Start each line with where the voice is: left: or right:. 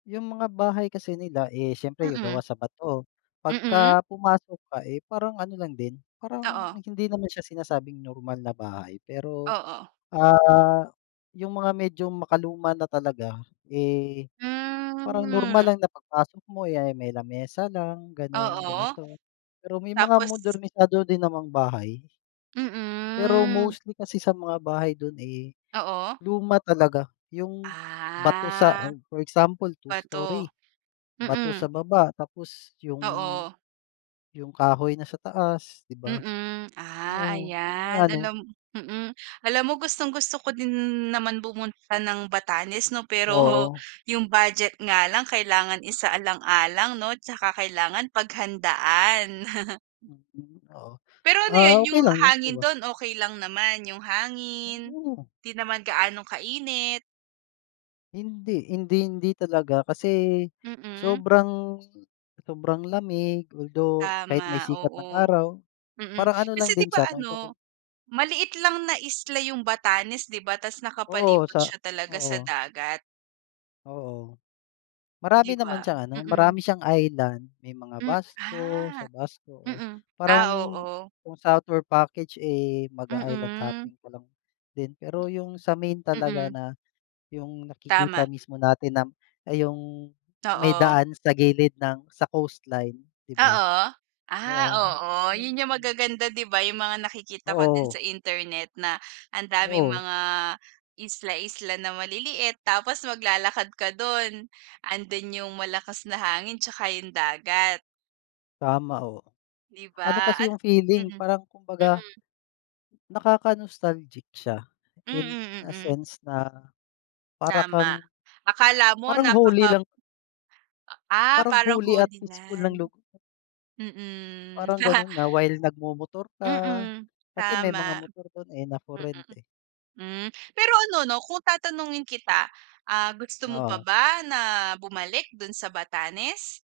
left: Yung mga bahay kasi nila, eh, siyempre yung
right: Mm.
left: gawa sa bato.
right: Mm.
left: Pagka pumasok ka, eh, parang ano lang din, parang
right: Oo.
left: hindi naman siya sinasabing normal na bahay, pero,
right: Oo.
left: ah, yung mga medyo makaluma na talaga. Eh, parang normal
right: Hmm.
left: lang na pagpasok mo, eh, ah, may lamesa lang gano'n,
right: Oo.
left: ganito. Pero may mga
right: Tapos
left: modernisado din namang bahay. Pero
right: Mm.
left: mostly kasi sa mga bahay do'n, eh,
right: Oo.
left: luma talaga. Yung bato sa
right: Ah.
left: for example two
right: Bato.
left: story, bato sa
right: Mm.
left: baba tapos yung
right: Oo.
left: yung kahoy na sa taas, 'di ba?
right: Mm. Ah,
left: Oo, yun nga
right: ayan.
left: ano.
right: Alam mm. Alam mo, gustong-gusto ko din naman pumunta ng Batanes 'no, pero
left: Oo.
right: yung budget nga lang kailangan isaalang-alang 'no tsaka kailangan paghandaan.
left: Mm, okey.
right: Pero ano
left: Ah,
right: yun?
left: okey
right: Yung
left: lang yan 'di
right: hangin
left: ba?
right: do'n, okey lang naman? Yung hangin,
left: Oh.
right: 'di naman gaanong kainit?
left: Hindi hindi hindi talaga kasi
right: Mm.
left: sobrang sobrang lamig although kahit may
right: Tama,
left: sikat ng
right: oo.
left: araw,
right: Mm.
left: parang ano
right: Kasi
left: lang
right: 'di
left: din
right: ba
left: siya kung ikukum
right: ano, maliit lang na isla yung Batanes, 'di ba? Ta's
left: Oo,
right: nakapalibot
left: sa
right: siya talaga sa
left: oo.
right: dagat.
left: Oo. Marami
right: Di
left: naman
right: ba?
left: siyang ano,
right: Mm.
left: marami siyang island. May mga
right: Hmm,
left: Basco, sa
right: ah.
left: Basco oh,
right: Mm.
left: parang
right: Ah, oo.
left: yung southward package, eh, mag-i-island
right: Mm.
left: hopping ka lang din. Pero yung sa main talaga
right: Mm.
left: na yung nakikita
right: Tama.
left: mismo natin na yung may
right: Oo.
left: daan sa gilid ng sa coastline, 'di ba?
right: Oo. Ah,
left: Oo.
right: oo. Yun yung magaganda 'di ba? Yung mga nakikita ko din sa
left: Oo.
right: internet na ang daming
left: Oo.
right: mga isla-isla na maliliit. Tapos maglalakad ka do'n. Ando'n yung malakas na hangin tsaka yung dagat.
left: Tama ho.
right: Di
left: Ano
right: ba?
left: kasi
right: At
left: yung feeling,
right: mhm.
left: parang kumbaga
right: Mm.
left: nakaka-nostalgic siya in
right: Mm,
left: a
right: mm.
left: sense na para
right: Tama.
left: kang
right: Akala mo
left: parang holy
right: napaka
left: lang
right: Ah,
left: parang
right: parang
left: holy at
right: Holy
left: peaceful ng
right: Land.
left: lug
right: Mm.
left: Parang gano'n na while nagmomotor ka,
right: Mm,
left: kasi may mga
right: tama.
left: motor do'n, eh, na for
right: Mm.
left: rent eh.
right: Hmm. Pero ano 'no, kung tatanungin kita, ah, gusto mo pa
left: Oo.
right: ba na bumalik do' n sa Batanes?